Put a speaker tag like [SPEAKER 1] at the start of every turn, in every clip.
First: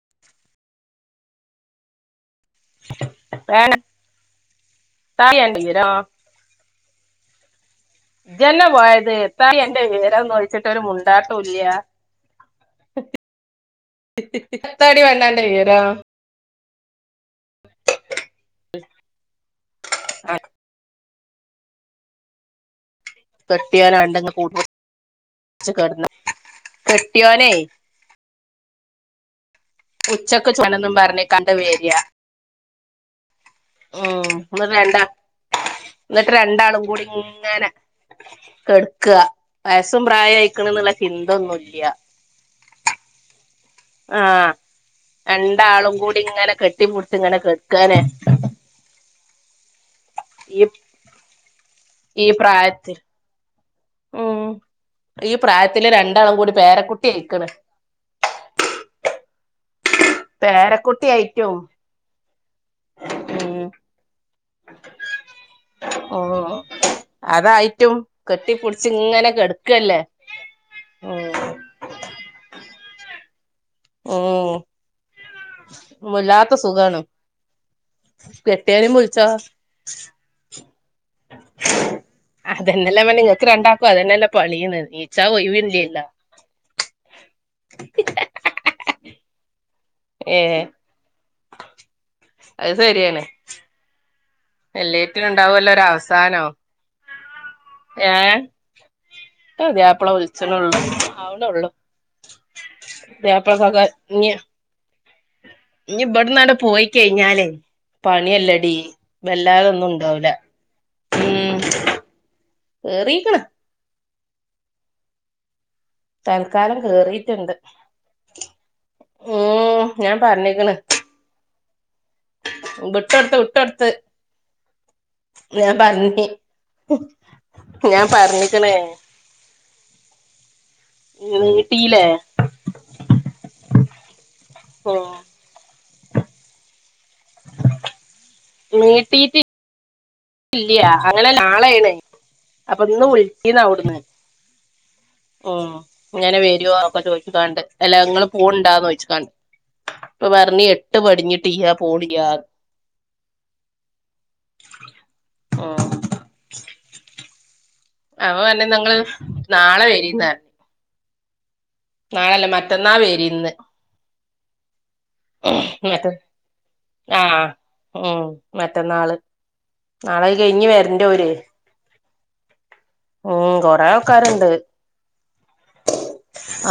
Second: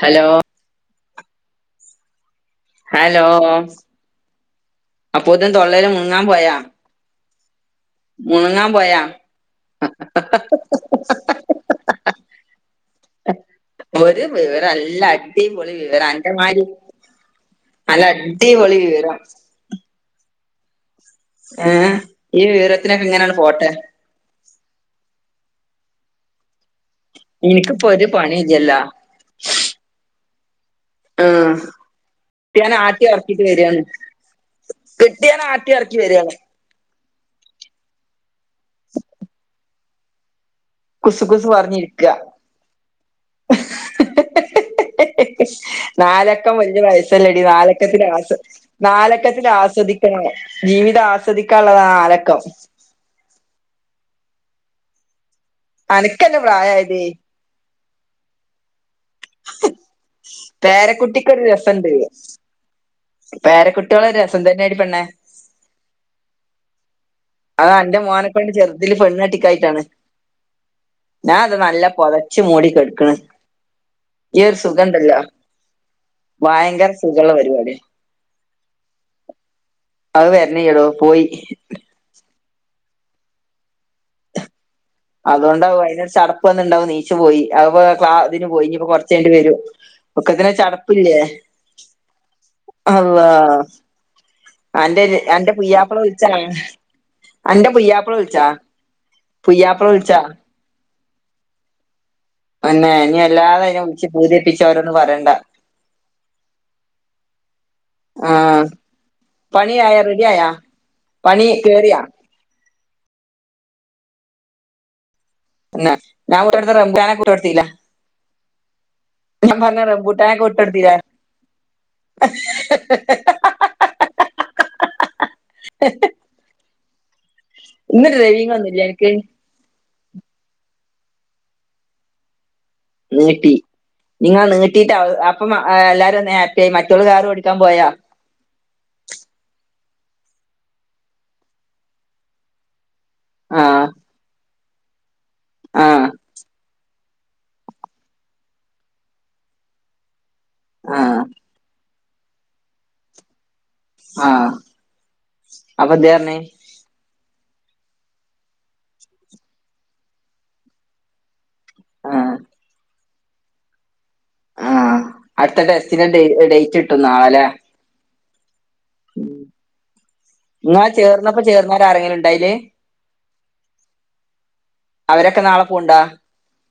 [SPEAKER 1] Hello hello
[SPEAKER 2] വേണ്ട താടി
[SPEAKER 1] അപ്പൊതും
[SPEAKER 2] എന്റെ വിവരോ
[SPEAKER 1] തൊള്ളേല് മുന് ങ്ങാൻ പോയോ മുണ്
[SPEAKER 2] ഇജ്ജന്നെ
[SPEAKER 1] അങ്ങാൻ പോയാ
[SPEAKER 2] പോയത് എത്താടി അന്റെ വിവരം ചോദിച്ചിട്ട് ഒരു മുണ്ടാട്ടം ഇല്ല
[SPEAKER 1] ഒര് വിവരം
[SPEAKER 2] എത്താടി
[SPEAKER 1] അല്ലാ
[SPEAKER 2] വേണ്ട അന്റെ
[SPEAKER 1] അടി പോളി
[SPEAKER 2] വിവരം
[SPEAKER 1] വിവാരാ അൻ്റെ മാതിരി നല്ല അടി പെളി വിവാരം
[SPEAKER 2] ആ
[SPEAKER 1] ഏ ഈ വിവരത്തിനൊക്കെ ഇങ്ങനെട്ട് പോട്ടെ
[SPEAKER 2] [unintelligible] കെട്ടിയോനെ.
[SPEAKER 1] ഇപ്പൊ ഒരു പണി ഇല്ലല്ലോ?
[SPEAKER 2] ഉച്ചക്ക് ചോനൊന്നും പറഞ്ഞകാണ്ടു
[SPEAKER 1] ആഹ്
[SPEAKER 2] വരാ.
[SPEAKER 1] കിട്ടിയാനെ ആട്ടി ഒറക്കീട്ട് വരാണ്
[SPEAKER 2] ഉം. ന്നാ വരണ്ടാ.
[SPEAKER 1] കിട്ടിയാനെ ആട്ടി ഒറക്കി
[SPEAKER 2] എന്നിട്ട്
[SPEAKER 1] വരാണ്
[SPEAKER 2] രണ്ടാളും കൂടി ഇങ്ങനെ. കെട്ക്ക. വയസും പ്രായം ആയിക്ണ്ന്ന്ള്ള
[SPEAKER 1] കുസു കുസു പറഞ്ഞിരിക്ക.
[SPEAKER 2] ആഹ് രണ്ടാളും കൂടി ഇങ്ങനെ
[SPEAKER 1] നാലക്കം വല്ലിയ
[SPEAKER 2] കെട്ടിപ്പിടിച്ച് ഇങ്ങനെ
[SPEAKER 1] വയസല്ലടി
[SPEAKER 2] കെടുക്കാനെ
[SPEAKER 1] നാലക്കത്തിന്റെ ആസ് നാലക്കത്തിൽ ആസ്വദിക്കണം
[SPEAKER 2] ഈ
[SPEAKER 1] ജീവിതം ആസ്വദിക്ക്യാ ഒള്ളതാ നാലക്കം
[SPEAKER 2] [unintelligible] ഉം ഈ പ്രായത്തില് രണ്ടാളം
[SPEAKER 1] അനക്കല്ലേ
[SPEAKER 2] കൂടി
[SPEAKER 1] പ്രായായത്
[SPEAKER 2] പേരക്കുട്ടിയിക്ക്യാ ആണ് പേരക്കുട്ടി
[SPEAKER 1] പേരക്കുട്ടിക്കൊരു
[SPEAKER 2] ആയിട്ടും
[SPEAKER 1] രസണ്ട്.
[SPEAKER 2] ഉം
[SPEAKER 1] പേരക്കുട്ട്യാളൊരു രസം തന്നേടി പെണ്ണെ.
[SPEAKER 2] ഓ.
[SPEAKER 1] അത്
[SPEAKER 2] അതായിട്ടും
[SPEAKER 1] അന്റെ മോനെ കൊണ്ട് ചെറുതിൽ
[SPEAKER 2] കെട്ടിപ്പുടിച്ച്ങ്ങനെ കെട്ക്കല്ലേ?
[SPEAKER 1] ഞാ ഇതാ നല്ല പൊതച്ച് മൂടി ക്കെട്ക്ക്ണ്. ഈയൊരു
[SPEAKER 2] ഉം
[SPEAKER 1] സുഖണ്ടല്ലോ
[SPEAKER 2] വല്ലാത്ത
[SPEAKER 1] ഭയങ്കര
[SPEAKER 2] സുഖാണ്
[SPEAKER 1] സുഖള്ള പരിവാടിയാ
[SPEAKER 2] കെട്ടിയോനും വിളിച്ചോ
[SPEAKER 1] അഹ് വര്ണിയ്യടോ പോയി
[SPEAKER 2] അതന്നല്ലേ പണി. ഇങ്ങക്ക് രണ്ടാക്കും അതന്നെല്ലേ പണീന്ന്
[SPEAKER 1] അതോണ്ടാവും.
[SPEAKER 2] ഒഴിവില്ലല്ലോ
[SPEAKER 1] അയിനൊരു ചടപ്പ് വന്നുണ്ടാവും. നീച്ചു പോയി അഹ്പ്പൊ ക്ല ഇതിന് പോയി ഇഞ്പ്പോ കൊർച്ചയ്ഞ്ഞിട്ട് വെരും. ഒക്കെത്തിനൊരു
[SPEAKER 2] ഏഹ്
[SPEAKER 1] ചടപ്പില്ലേ?
[SPEAKER 2] അത് ശരിയാണ്
[SPEAKER 1] അ്ള്ളാ.
[SPEAKER 2] എല്ലേറ്റിനും
[SPEAKER 1] അന്റെ
[SPEAKER 2] ഉണ്ടാവുമല്ലോ ഒരു
[SPEAKER 1] പുയ്യാപ്പള വിളിച്ചാ?
[SPEAKER 2] അവസാനം
[SPEAKER 1] അന്റെ പുയ്യാപ്പള
[SPEAKER 2] ഏഹ്
[SPEAKER 1] വിളിച്ചാ? പുയ്യാപ്ല വിളിച്ചാ?
[SPEAKER 2] ണൊള്ളു ആവ്ണൊള്ളൂ.
[SPEAKER 1] പെണ്ണ ഇഞ് വെല്ലാതയിനെ വിളിച്ച് പൂതിയെപ്പിച്ചോരൊന്ന് പറയണ്ട.
[SPEAKER 2] ഇഞ്, ഇബട്ന്നാണ്ട് പോയി കഴിഞ്ഞാലെ
[SPEAKER 1] ആ
[SPEAKER 2] പണിയെല്ലെടീ
[SPEAKER 1] പണിയായ റെഡി
[SPEAKER 2] വെല്ലാതൊന്നുണ്ടാവൂല്ല.
[SPEAKER 1] ആയാ പണി
[SPEAKER 2] ഉം.
[SPEAKER 1] കേറിയാ
[SPEAKER 2] കേറീക്ണ്.
[SPEAKER 1] തന്നെ ഞാൻ കൊണ്ടോയൊട്ത്ത
[SPEAKER 2] തൽക്കാലം
[SPEAKER 1] റംബൂട്ടാനൊക്കെ കുട്ട്യ
[SPEAKER 2] കേറിയിട്ടുണ്ട്
[SPEAKER 1] കെട്ത്തിലെ? ഞാൻ പറഞ്ഞ
[SPEAKER 2] ഉം
[SPEAKER 1] റംമ്പൂട്ടാനൊക്കെ വിട്ടൊട്ത്തിലെ?
[SPEAKER 2] വിട്ടൊട്ത്ത്, വിട്ടൊട്ത്ത്. ഞാം പർഞ്ഞി ഞാം
[SPEAKER 1] ഇന്ന് ഡ്രൈവിംഗ്
[SPEAKER 2] പർഞ്ക്ക്ണ്
[SPEAKER 1] ഒന്നുമില്ല എനിക്ക്
[SPEAKER 2] നീട്ടീലേ?
[SPEAKER 1] നീട്ടി. ഇഞ്ഞ്ങ്ങള് നീട്ടീട്ട
[SPEAKER 2] ഉം
[SPEAKER 1] അപ്പൊ എല്ലാരൊന്ന് ഹാപ്പി ആയി. മറ്റോള് കാറോടിക്കാൻ പോയോ?
[SPEAKER 2] നീട്ടീട്ടില്ല്യ അങ്ങനെല്ല ആളായീണ്. അപ്പൊ ഇന്ന്
[SPEAKER 1] ആ
[SPEAKER 2] വിളിച്ചീന്നവ്ടുന്ന്. ഉം.
[SPEAKER 1] ആഹ്
[SPEAKER 2] ഇങ്ങനെ വെരോ ഒക്കെ ചോയിച്ക്കാണ്ട്. അല്ല ഇങ്ങള് പോണ്ടൊന്ന് ചോയിച്ക്കാണ്ട്. അപ്പപർഞ്ഞ് എട്ട്
[SPEAKER 1] ആഹ്
[SPEAKER 2] പഠിഞ്ഞിട്ട്യ്യ്യാ പോണില്ലാന്ന്
[SPEAKER 1] ആഹ
[SPEAKER 2] ഉം
[SPEAKER 1] അപ്പന്തേ പറഞെ.?
[SPEAKER 2] അപറഞ്ഞ് ന്നാ ഇങ്ങള് നാളെ വരീന്നർഞ്
[SPEAKER 1] ആഹ്
[SPEAKER 2] നാളല്ല. മറ്റന്നാ വരി ന്ന്.
[SPEAKER 1] ആഹ്
[SPEAKER 2] മ
[SPEAKER 1] അടുത്ത ടെസ്റ്റിന്റെ
[SPEAKER 2] ന്ന്ട്ട്,
[SPEAKER 1] ഡേ ഡേറ്റ് കിട്ടും നാളെല്ലേ
[SPEAKER 2] ആഹ് ഉം. മറ്റന്നാള് നാളെ അഹ് കഴിഞ്ഞ്
[SPEAKER 1] നിങ്ങളാ
[SPEAKER 2] വെര്ന്റോല്
[SPEAKER 1] ചേർന്നപ്പോ ചേർന്നവര് ആരെങ്കിലും ഇണ്ടായില്
[SPEAKER 2] ഉം. കൊറെ ആൾക്കാര്ണ്ട്.
[SPEAKER 1] അവരൊക്കെ നാളെ പോവ്ണ്ടോ?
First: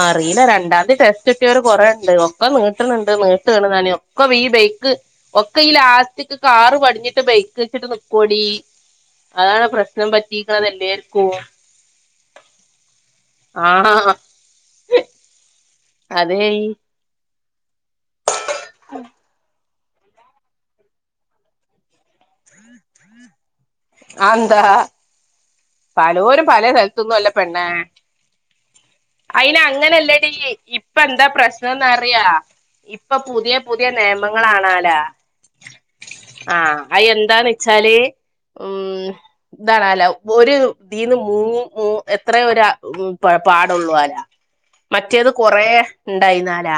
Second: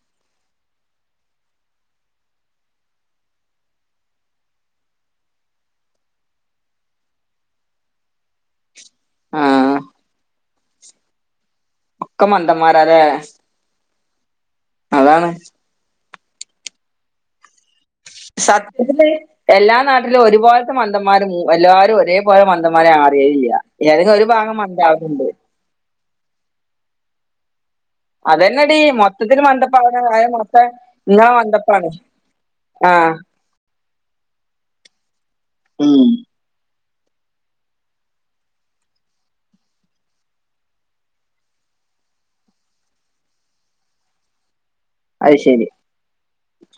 [SPEAKER 2] അറീല രണ്ടാതി ടെസ്റ്റ് കിട്ടിയോര് കൊറേണ്ട്. ഒക്കെ നീട്ട്ണ്‌ണ്ട് നീട്ടാണ് ന്നർഞ്- ഒക്ക ഈ ബൈക്ക്, ഒക്കെ ഈ ലാസ്റ്റിക് കാറ് പടിഞ്ഞിട്ട് ബൈക്ക് വെച്ചിട്ട് നിക്കോടീ. അഹാണ്
[SPEAKER 1] ആഹ്
[SPEAKER 2] പ്രശ്നം പറ്റിക്ണെതെല്ലേർക്കും.
[SPEAKER 1] ഒക്കെ മന്തംമാരാലെ?
[SPEAKER 2] ആണാ.
[SPEAKER 1] അതാണ്
[SPEAKER 2] അതേ ഈ
[SPEAKER 1] സത്യത്തില് എല്ലാ നാട്ടിലും ഒരു പോൽത്തെ മന്ദന്മാരും എല്ലാരും ഒരേപോലെ മന്ദന്മാരെ അറിയലില്യ എന്തെങ്കിലൊരു ഭാഗം
[SPEAKER 2] അതെന്താ
[SPEAKER 1] മന്താവല്ണ്ട്
[SPEAKER 2] പലോരും പല സ്ഥലത്തൊന്നു അല്ല പെണ്ണേ
[SPEAKER 1] അതന്നെടി മൊത്തത്തിൽ മന്ദപ്പാവണ
[SPEAKER 2] അയിനങ്ങനെല്ലടി
[SPEAKER 1] കാര്യം മൊത്തം
[SPEAKER 2] ഇപ്പ എന്താ
[SPEAKER 1] ഇങ്ങളെ മന്ദപ്പാണ്
[SPEAKER 2] പ്രശ്നംന്നറിയൊ?
[SPEAKER 1] ആഹ്
[SPEAKER 2] ഇപ്പം പുതിയ പുതിയ നെയമങ്ങളാണാലാ?
[SPEAKER 1] ഉം
[SPEAKER 2] ആഹ അയെന്താന്നെച്ചാല് ഉം ഇതാണാലോ ഒരു ഇതീന്ന് മൂന്ന് മൂ എത്രയൊരാൾക്ക് പാടൊള്ളോലാ? മറ്റേത്
[SPEAKER 1] അത്
[SPEAKER 2] കൊറേ
[SPEAKER 1] ശരി
[SPEAKER 2] ഇണ്ടായിന്നാലാ.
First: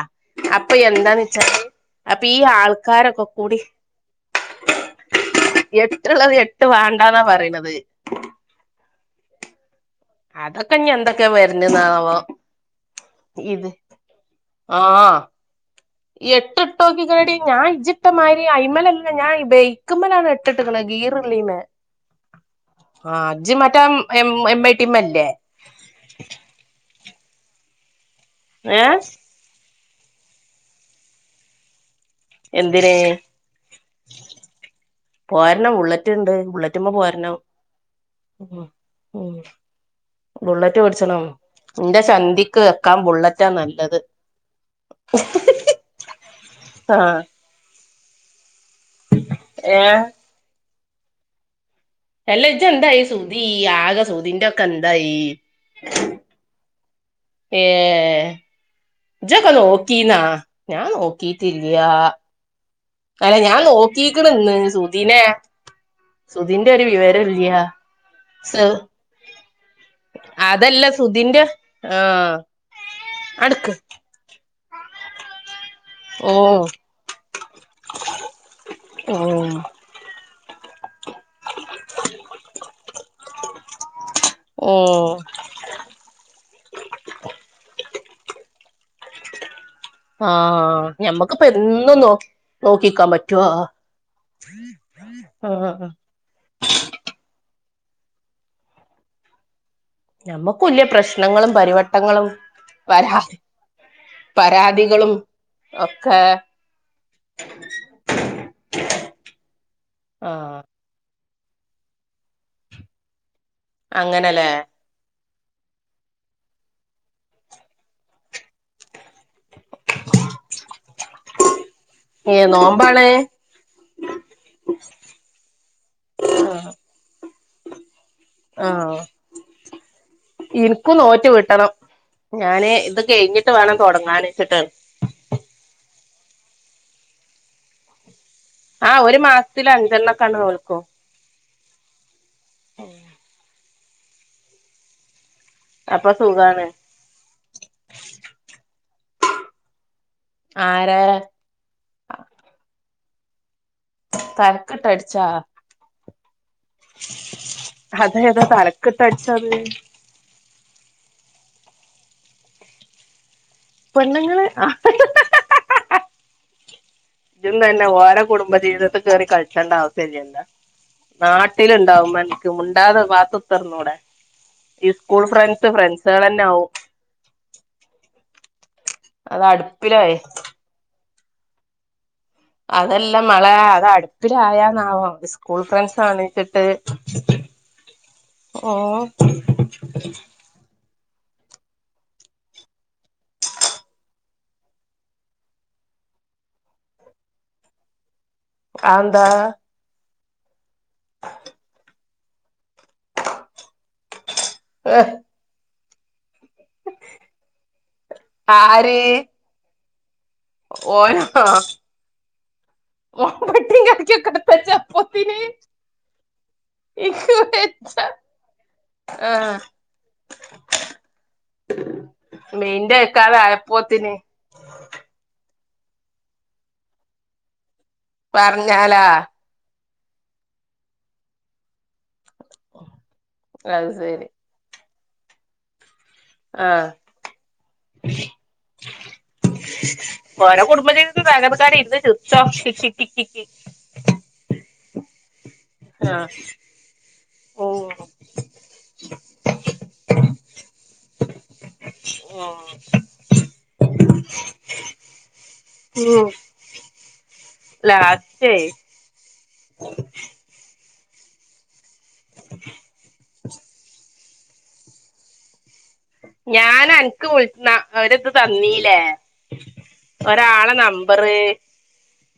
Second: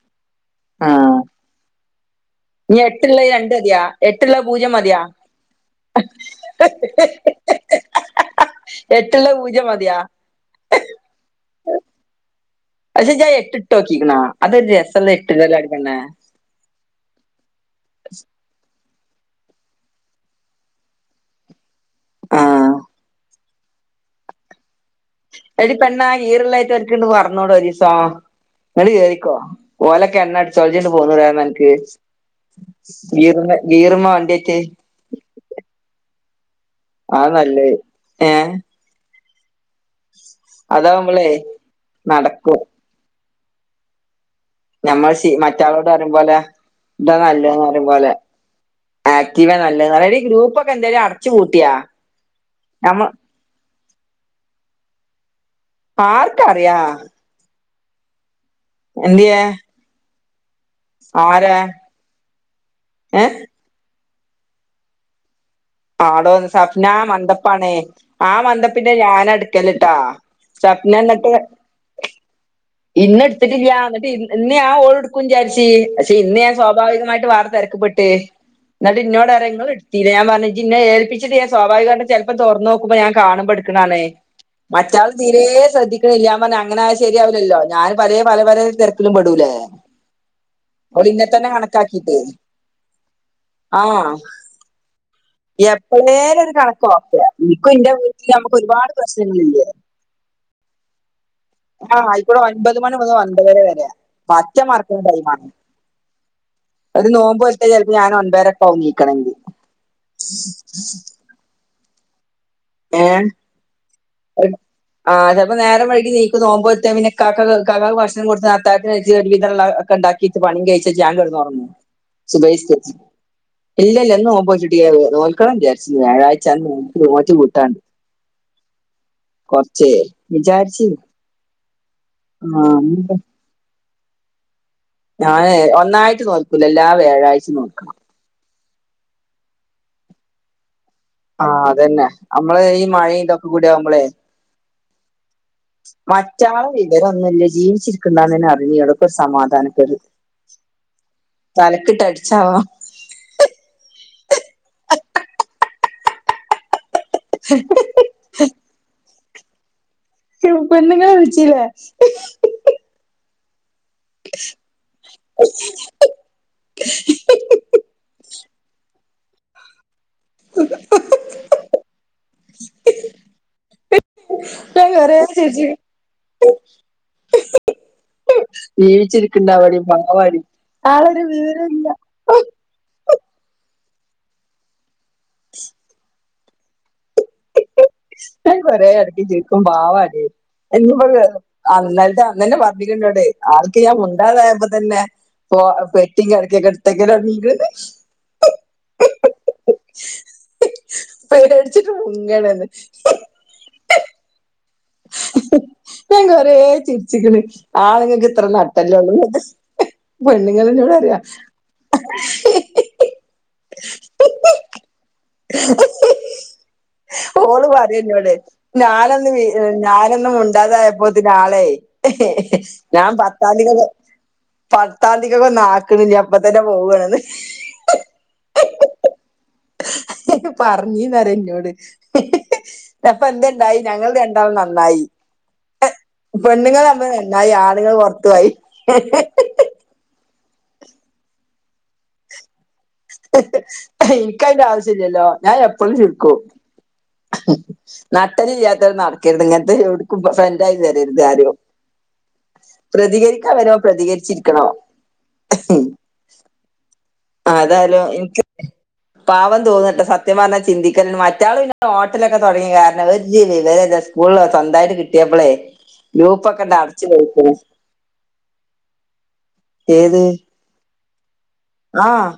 [SPEAKER 2] അപ്പൊ എന്താന്നെച്ചാല്.
[SPEAKER 1] ഇഞ് എട്ട്ള്ളെ രണ്ടതിയൊ എട്ട്ള്ളെ പൂജ്യം മതിയാ?
[SPEAKER 2] എട്ടുള്ളത് എട്ട് വാണ്ടാന്നാ പറിണത്.
[SPEAKER 1] എട്ട്ള്ള പൂജ്യം മത്യാ.
[SPEAKER 2] അതൊക്കെഞെന്തൊക്കെ വര്ന് ന്നാവം.
[SPEAKER 1] അജ് ജാ എട്ട് ട്ടോക്കിക്ക്ണ അതൊരസള്ള എട്ട് ടലടി പെണ്ണെ.
[SPEAKER 2] എട്ട്ട്ടോക്കിണെടി ഞാ ഇജിട്ടമാരി അയ്മലല്ല ഞാ ഇ ബെയ്ക്ക്മ്മലാണ് എ ട്ട്ട്ട്ക്ക്ണ് ഗീർല്ലീമെ.
[SPEAKER 1] [inaudible]
[SPEAKER 2] ആഹ് ജ് മറ്റം എം എം ഐ ടിമ്മല്ലേ
[SPEAKER 1] എടി പെണ്ണാ ഗീറ്ള്ളായ്ട്ട് ഒര്ക്ക്ട് വർണൂടൊരീസോ ങ്ങട്
[SPEAKER 2] ഏഹ്
[SPEAKER 1] കേറിക്കോ. ഓലെക്കെണ്ണട്ച്ചോൾ ജ്ണ്ട് പോന്നൂടേന്നൻക്ക്
[SPEAKER 2] എന്തിന്
[SPEAKER 1] ഗീർന്ന്. ഗീറ്മ്മ വണ്ട്യറ്റെ.
[SPEAKER 2] പോര്ണം വുള്ളറ്റ്ണ്ട് വുള്ളറ്റ്മ്മ
[SPEAKER 1] ആ
[SPEAKER 2] പോര്ണം
[SPEAKER 1] നല്ലത് ഏ
[SPEAKER 2] ഉം. ബുള്ളറ്റ് പട്ച്ചണം
[SPEAKER 1] അതാവുമ്പളേ
[SPEAKER 2] ന്റെ ചന്തിക്ക്
[SPEAKER 1] നടക്കും
[SPEAKER 2] വെക്കാ ബുള്ളറ്റാ നല്ലത്.
[SPEAKER 1] ഞമ്മൾ ശി മറ്റാളോട് അറിം പോലെ താ
[SPEAKER 2] ആഹ്
[SPEAKER 1] നല്ലന്ന് അറിം പോലെ. ആക്റ്റീവ നല്ലന്നറി
[SPEAKER 2] ഏഹ്
[SPEAKER 1] എടി ഗ്രൂപ്പൊക്കെന്തയലു അർച്ചു പൂട്ട്യ.
[SPEAKER 2] എല്ല ഇജന്തായി സുധീ ആകെ സുദിൻ്റൊക്കെന്തായി.
[SPEAKER 1] ആർക്കറ്യാ.
[SPEAKER 2] ഏഹ്
[SPEAKER 1] എന്തിയേ
[SPEAKER 2] ജൊക്ക നോക്കീന്നാ ഞാ
[SPEAKER 1] ആരാ
[SPEAKER 2] നോക്കിട്ടില്ലാ. അല്ല
[SPEAKER 1] ഏഹ്
[SPEAKER 2] ഞാ നോക്കീക്ക്ണ്ന്ന് സുദീനെ.
[SPEAKER 1] ആടോന്ന് സഫ്നാ മന്തപ്പാണേ ആ
[SPEAKER 2] സു
[SPEAKER 1] മന്തപ്പിന്റെ ഞാനട്ക്കല്ട്ടാ.
[SPEAKER 2] അതല്ല സുധിൻ്റെ ആഹ്.
[SPEAKER 1] ഇന്നെട്ത്തിട്ടില്ല
[SPEAKER 2] ആട്ക്ക്
[SPEAKER 1] ന്നട്ട് ഇ ഇന്ന് ഞാ ഓള്ട്ക്കും വിചാരിച്ച്. പക്ഷെ ഇന്ന് ഞാ
[SPEAKER 2] ഓഹ്
[SPEAKER 1] സ്വാഭാവികമായിട്ട് വാർ തെരക്ക്പ്പെട്ട് ന്നട്ട് ഇന്നോടറ്യ
[SPEAKER 2] ഓഹ്
[SPEAKER 1] ങ്ങള്ട്ത്തീലെ ഞാ പർഞ്ഞ്. ജിന്നേ ഏൽപ്പിച്ച്ട്ട് ഞാ സ്വാഭാവികമായിട്ട് ചെൽപ്പം തൊർന്നോക്കുമ്പ ഞാ കാണുമ്പട്ക്ക്ണാണ്. മറ്റാൾ
[SPEAKER 2] ഓഹ്
[SPEAKER 1] തീരേ സ്രദ്ധി ല്ല ഞാപർഞ് അങ്ങനായ ശര്യാവൂലല്ലോ ഞാന് പലേ പല പല തെര്ക്കിലും പെടൂലേ.
[SPEAKER 2] ആഹ് ആഹ്
[SPEAKER 1] ഓള് ഇന്നെ തന്നെ
[SPEAKER 2] ഞമ്മക്ക്പ്പെന്നു നോ
[SPEAKER 1] കണക്കാക്കിട്ട്
[SPEAKER 2] നോക്കിക്കാ പറ്റ്വോ. [inaudible]
[SPEAKER 1] യെപ്പേലൊര് കണക്കോക്കെ ഇൻക്കു ഇന്റെ വീട്ടിലെമക്ക് ഒരുപാട് പ്രശ്നങ്ങളില്ലേ.
[SPEAKER 2] ഞമ്മക്കൂല്ലേ പ്രശ്നങ്ങളും.
[SPEAKER 1] ആ
[SPEAKER 2] പരിവട്ടങ്ങളും
[SPEAKER 1] ആയിക്കൂടെ ഒൻപത് മണി മുതൽ
[SPEAKER 2] പരാ
[SPEAKER 1] ഒൻപതര വരെയാ പറ്റ മറക്കുന്ന
[SPEAKER 2] പരാതികളും
[SPEAKER 1] ടൈമാണ്
[SPEAKER 2] ഒക്കെ.
[SPEAKER 1] ഒരു നോമ്പോൽത്ത ചെൽപ്പ ഞാനൊമ്പേരെക്കാവും ന്നീക്കണങ്കി.
[SPEAKER 2] ആഹ്
[SPEAKER 1] ഏഹ്.
[SPEAKER 2] അങ്ങന ലേ.
[SPEAKER 1] ആഹ് ചൽപ്പ നേരം വഴ്കി നീക്കു നോമ്പോറ്റ പിന്നെ ഇകാക്കക്ക് ഇക്കാക്കാക്ക് ഭക്ഷണം കൊടുത്ത ത്താക് [unintelligible] ഒരുവിതള്ള ഒക്കെണ്ടാക്കിട്ട് പണിം കയ്ച്ച ച്ച് ഞാ കെടന്നൊറങ്ങു.
[SPEAKER 2] ഏഹ് നോമ്പാണ്.
[SPEAKER 1] ഇല്ലല്ല ന്ന് നോമ്പോട്ടില്ല ട്ടിയ നോൽക്കണം വിചാര്നി വ്യാഴാഴ്ച അന്ന്
[SPEAKER 2] ആഹ്
[SPEAKER 1] ന്നോറ്റ് വീട്ടാ
[SPEAKER 2] ആഹ് ഇൻക്കു
[SPEAKER 1] വിചാരിച്ചിരുന്നു
[SPEAKER 2] നോറ്റ് വിട്ടണം. ഞാന്
[SPEAKER 1] ആ
[SPEAKER 2] ത് കയ്ഞ്ഞിട്ട് വേണം തൊട്ങ്ങാന് ച്ച്ട്ടാണ്.
[SPEAKER 1] ഞാന് ഒന്നായ്ട്ട് നോൽക്കൂല എല്ലാ വ്യാഴായ്ചി നോക്കണം.
[SPEAKER 2] ആഹ് ഒരു മാസ്ത്തില് അഞ്ചെണ്ണക്കാണ് നോൽക്കു
[SPEAKER 1] ആഹ് അതന്നെ അമ്മള് ഈ മഴി തൊക്കെകൂട്യാവുമ്പളേ.
[SPEAKER 2] അപ്പൊ സുഖാണ്
[SPEAKER 1] മറ്റങ്ങളെ വിവരൊന്നുല്ല ജീവിച്ചിരിക്ണ്ടാന്ന്ന്നെ അറിഞ്ഞുട ഇപ്പ രു സമാധാനക്കേട്.
[SPEAKER 2] ആരാ.
[SPEAKER 1] തലക്കിട്ടട്ച്ചാവോ.
[SPEAKER 2] തല്ക്കിട്ടട്ച്ചാ. ഹതെതാ തലക്ക്ട്ടട്ച്ചത്.
[SPEAKER 1] യു പെണ്ണ്ങ്ങളെ വിൾച്ചിലെ.
[SPEAKER 2] പെണ്ണുങ്ങള് ഇത് എന്ന് അല്ല ഓര കുടുംബജീവിതത്തി കയറി കളിക്കേണ്ട ആവശ്യം ഇല്ലലോ നാട്ടിലുണ്ടാവും എനക്ക് ഉണ്ടാതെ പാത്തത്തർന്നൂടെ
[SPEAKER 1] ഞാൻ
[SPEAKER 2] ഈ
[SPEAKER 1] കൊറേ
[SPEAKER 2] സ്കൂൾ
[SPEAKER 1] ചിരിച്ച്
[SPEAKER 2] ഫ്രണ്ട്സ് ഫ്രണ്ട്സുകൾന്നെ ആകവും അത്
[SPEAKER 1] ജീവിച്ചിരിക്കണ്ടാ പടി
[SPEAKER 2] അടുപ്പിലായി
[SPEAKER 1] പവാടി ആളൊരു വിവരമല്ല
[SPEAKER 2] അതെല്ലാം മള അത് അടുപ്പിലായന്നാവോ സ്കൂൾ ഫ്രണ്ട്സ്ണച്ചിട്ട്
[SPEAKER 1] ഇഷ്ടം പോലെ ഇടക്ക ജീവിക്കു പാവാല്ല എപ്പൊ അന്നരത്തെ അന്നന്നെ വർണിക്കണ്ടോടെ ആർക്ക് ഞാൻ മുണ്ടാതായ്പ തന്നെ ഇ പെട്ടി കടക്കെടത്തക്കീണ് അറങ്ങിക്കണ്
[SPEAKER 2] ആന്താ
[SPEAKER 1] പേടിച്ചിട്ട് മുങ്ങണന്ന്
[SPEAKER 2] ആഹ്
[SPEAKER 1] ഞാ കൊറേ ചിരിച്ചിക്കണ് ആണ്ങ്ങക്ക് ഇത്ര
[SPEAKER 2] ആര്
[SPEAKER 1] നട്ടല്ലള്ളു പെണ്ണുങ്ങളന്നൊട് പറയാ
[SPEAKER 2] പെട്ടി കെടക്കേ ഒക്കേ എടുത്ത് വെചൊ പോയിനെ
[SPEAKER 1] ഓള് പറയ എന്നേട് ഞാനന്ന്
[SPEAKER 2] ആ
[SPEAKER 1] ഞാനൊന്നും മുണ്ടാതായപ്പോത്തിന് ആളെ
[SPEAKER 2] മീന്റെ
[SPEAKER 1] ഞാൻ
[SPEAKER 2] വെക്കാതെ
[SPEAKER 1] പത്താം തിക്ക
[SPEAKER 2] ആയപ്പോത്തിന്
[SPEAKER 1] പത്താന്തിക്കൊക്കെ ഒന്ന ആക്കണില്ല അപ്പ തന്നെ പോവണന്ന്
[SPEAKER 2] പറഞ്ഞാലാ
[SPEAKER 1] പറഞ്ഞീന്ന് അറി എന്നോട് അപ്പൊ എന്തണ്ടായി
[SPEAKER 2] അത്
[SPEAKER 1] ഞങ്ങൾ
[SPEAKER 2] ശരി
[SPEAKER 1] രണ്ടാളും നന്നായി പെണ്ണുങ്ങൾ
[SPEAKER 2] ആഹ്
[SPEAKER 1] നമ്മ നന്നായി ആളുങ്ങൾ പുറത്തു ആയി
[SPEAKER 2] വേറെ കുടുംബജീവി വേനക്കാെ ഇന്ന് ചുക്ഷിക്ക [unintelligible]
[SPEAKER 1] എനിക്ക അതിന്റെ ആവശ്യ ഇല്ലല്ലോ ഞാൻ എപ്പോഴും ചിർക്കും
[SPEAKER 2] ഓ ഉം
[SPEAKER 1] നട്ടല്ല്ഇല്ലാത്ത നടക്കരുത് ഇങ്ങനത്തെ എവിടുക്കുമ്പ ഫ്രണ്ട് തരരുത് ആരോ
[SPEAKER 2] ആഹ്
[SPEAKER 1] പ്രതികരിക്കാൻ വരോ പ്രതികരിച്ചിരിക്കണോ
[SPEAKER 2] ഉം
[SPEAKER 1] അതായാലോ എനിക്ക്
[SPEAKER 2] ലാസ്റ്റേ
[SPEAKER 1] പാവം തോന്നട്ടെ സത്യം പറഞ്ഞാ ചിന്തിക്കല മറ്റാള പിന്നെ ഹോട്ടലൊക്കെ തുടങ്ങി കാരണം ഇവര് നിലയുള്ള സ്കൂള് സ്വന്തമായിട്ട് കിട്ടിയപ്പോളേ
[SPEAKER 2] ഞാൻ അനക്ക് വിളുന്ന ഒരിത് തന്നീല്ലേ
[SPEAKER 1] ഏത്
[SPEAKER 2] ഒരാളെ ന മ്പറ്
[SPEAKER 1] ആഹ്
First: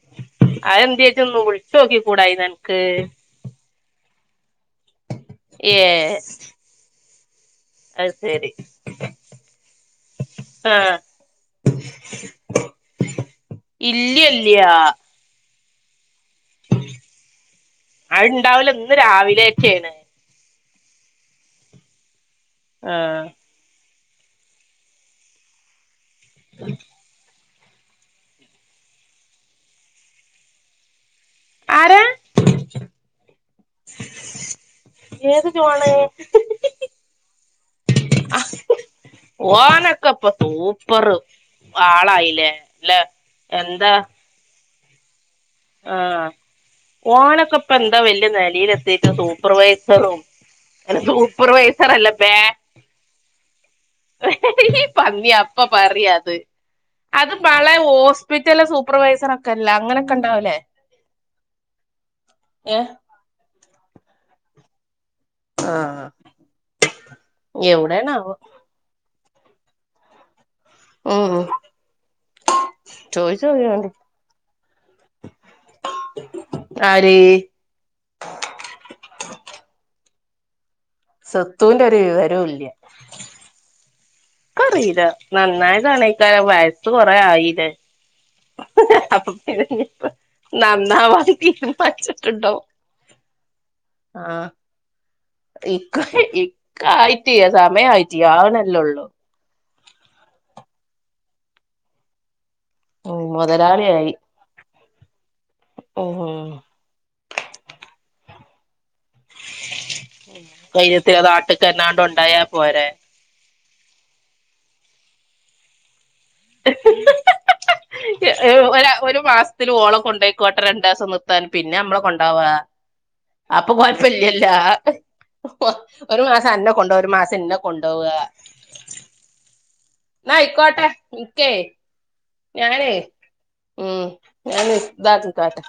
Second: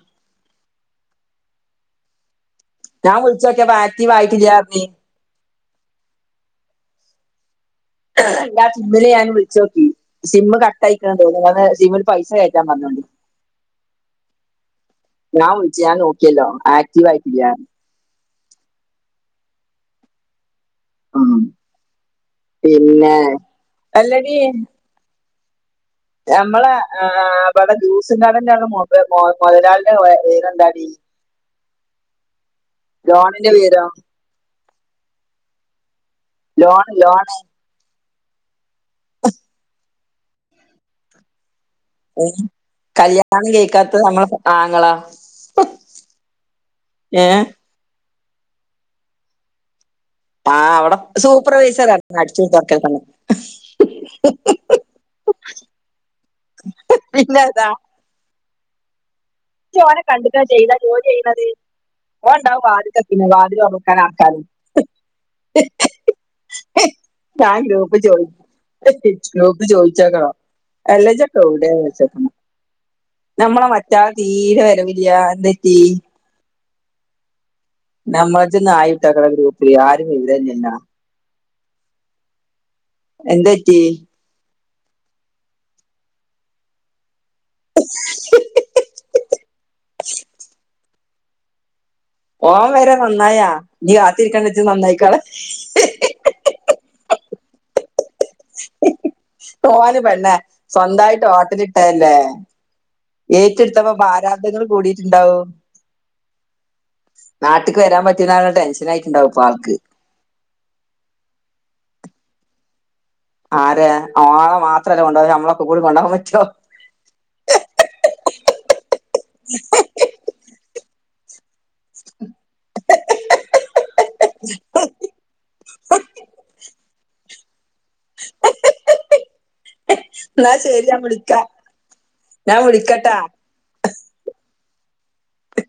[SPEAKER 2] അതെന്ത് ചച്ച ഒന്ന് വിളിച്ചു നോക്കി കൂടായോ നിനക്ക്
[SPEAKER 1] ഞാൻ വിളിച്ചൊക്കെ അക്ടിവ് ആയിട്ടില്ല എന്ന് പറഞ്ഞ്
[SPEAKER 2] ഏഹ് ശരി
[SPEAKER 1] എല്ലാ സിമ്മിലെ ഞാൻ വിളിച്ചു നോക്കി സിമ്മ്
[SPEAKER 2] ആ
[SPEAKER 1] കട്ട് അയക്കണ തോന്നുന്നു അന്ന് സിമ്മിൽ പൈസ കയറ്റാൻ പറഞ്ഞോണ്ട്
[SPEAKER 2] ഇല്ല ഇല്ലയ
[SPEAKER 1] ഞാൻ വിളിച്ചു ഞാൻ നോക്കിയല്ലോ ആക്റ്റീവ് ആയിട്ടില്ല
[SPEAKER 2] ആയിട്ടുണ്ടാവില്ല ഇന്ന് രാവിലെ ചെയ്യണെ
[SPEAKER 1] ഉം
[SPEAKER 2] ആ
[SPEAKER 1] പിന്നെ അല്ലടി ഞമ്മളെ ആഹ് ഇവിടെ ജ്യൂസ് ഉണ്ടാക്കുന്നന്റെ മൊ മൊതലാളിടെ പേര് എന്താടി
[SPEAKER 2] ആരാ
[SPEAKER 1] ജോണിന്റെ പേരോ
[SPEAKER 2] ഏതു ജോണ്
[SPEAKER 1] ജോണ് ജോണ്
[SPEAKER 2] ഓനക്കെ ഇപ്പൊ ത്തോ സൂപ്പറ് ആളായില്ലേ അല്ലെ
[SPEAKER 1] കല്യാണം
[SPEAKER 2] എന്താ
[SPEAKER 1] കഴിക്കാത്ത നമ്മളെ ആങ്ങള
[SPEAKER 2] ആഹ്
[SPEAKER 1] ഏഹ്
[SPEAKER 2] ഓനൊക്കെ ഇപ്പ എന്താ വലിയ നിലയിലെത്തിട്ട് സൂപ്പർവൈസറും
[SPEAKER 1] ആഹ് അവിടെ
[SPEAKER 2] അല്ല
[SPEAKER 1] സൂപ്പർവൈസർ
[SPEAKER 2] അല്ല
[SPEAKER 1] ആന്നു
[SPEAKER 2] ബേ
[SPEAKER 1] അടിച്ചുവച്ചേക്കുന്നെ
[SPEAKER 2] ഈ പന്നി അപ്പ പറിയാത് അത്
[SPEAKER 1] പിന്നെതാ
[SPEAKER 2] വളെ ഓസ് ഇപ്പോഴത്തെയെല്ലാം സൂപ്പർവൈസർ ഒക്കെഅല്ലെ അങ്ങനെക്കണ്ട്
[SPEAKER 1] ന്താ ചെയ്ത ജോലി ചെയ്യുന്നത് ഓൻ ഉണ്ടാവും
[SPEAKER 2] ഏ
[SPEAKER 1] വാതിക്കൽ പിന്നെ വാതില് തു റക്കാൻ ആൾക്കാരും
[SPEAKER 2] ആഹ്
[SPEAKER 1] ഞാൻ ഗ്രൂപ്പി ചോദി
[SPEAKER 2] എവിടെണാവോ
[SPEAKER 1] ഗ്രൂപ്പ് ചോദിച്ചേക്കണോ അല്ലെ ചക്ക
[SPEAKER 2] ഉം
[SPEAKER 1] എവിടെയന്ന് വെച്ചക്ക
[SPEAKER 2] [inaudible]
[SPEAKER 1] നമ്മളെ മച്ചാ തീരെ വരവില്ലിയ എന്ത് പറ്റീ
[SPEAKER 2] ആര്
[SPEAKER 1] നമ്മള് ചെന്ന് ആയി ഇട്ടേക്കണ ഗ്രൂപ്പില് ആരും ഇല്ലാഞ്ഞെന്ന
[SPEAKER 2] സ്വത്തുവിന്റെ ഒരു വിവരവും ഇല്ല
[SPEAKER 1] എന്ത് പറ്റി
[SPEAKER 2] അറിയില്ല നന്നായിതാണ് [unintelligible] സ്വത്ത് കുറെ ആയീലെ അപ്പൊ പിന്നെ ഇനീപ്പോ നന്നാവാൻ ഇനിയും മച്ചാ
[SPEAKER 1] ഓൻ വരെ നന്നായാ നീ
[SPEAKER 2] ആഹ്
[SPEAKER 1] കാത്തിരിക്കണ്ടന്നാച്ച നന്നായിക്കോളാൻ
[SPEAKER 2] ഇക്ക ഇക്ക ആയിട്ടീ സമയം ആയിട്ടീ ആവുന്നല്ലേ ഉള്ളു
[SPEAKER 1] ഓന് പെണ്ണെ സ്വന്തായിട്ട് ഓട്ടലിട്ടയല്ലേ
[SPEAKER 2] ഉം
[SPEAKER 1] ഏറ്റെടുത്തപ്പോ പ്രാരാബദ്ധങ്ങൾ കൂടിയിട്ടുണ്ടാവും
[SPEAKER 2] ഓഹോ
[SPEAKER 1] നാട്ടിക്ക് വരാൻ പറ്റുലാന്ന ടെൻഷൻായിട്ടുണ്ടാവും ഇപ്പൊ ആൾക്ക്
[SPEAKER 2] കൈ എത്തിയ നാട്ടുക്ക് എന്നാണ്ട് ഒണ്ടായാ പോരെ
[SPEAKER 1] ആരാ ഓളെ മാത്രല്ലേ കൊണ്ട നമ്മളൊക്കെ കൂടി കൊണ്ടോകാൻ പറ്റോ
[SPEAKER 2] ഒര് ഒരു മാസത്തില് ഓളെ കൊണ്ടു പോക്കോട്ടെ രണ്ട് ദിവസം നിർ ത്താൻ പിന്നെ നമ്മളെ കൊണ്ട് പോവാ അപ്പൊ കൊഴപ്പമില്ലല്ലോ ഒ ഒരു മാസം അന്നെ കൊണ്ടുപോവാ ഒരു മാസം എന്നെ കൊണ്ടുപോവുക ന്നാ
[SPEAKER 1] എന്നാ ശരി
[SPEAKER 2] ആയിക്കോട്ടെ
[SPEAKER 1] ഞാൻ വിളിക്കാം
[SPEAKER 2] എനിക്കേ
[SPEAKER 1] ഞാൻ
[SPEAKER 2] ഞാനേ
[SPEAKER 1] വിളിക്കട്ടാ
[SPEAKER 2] ഉം ഞാൻ നിസ്താ ചെയ്താട്ടെ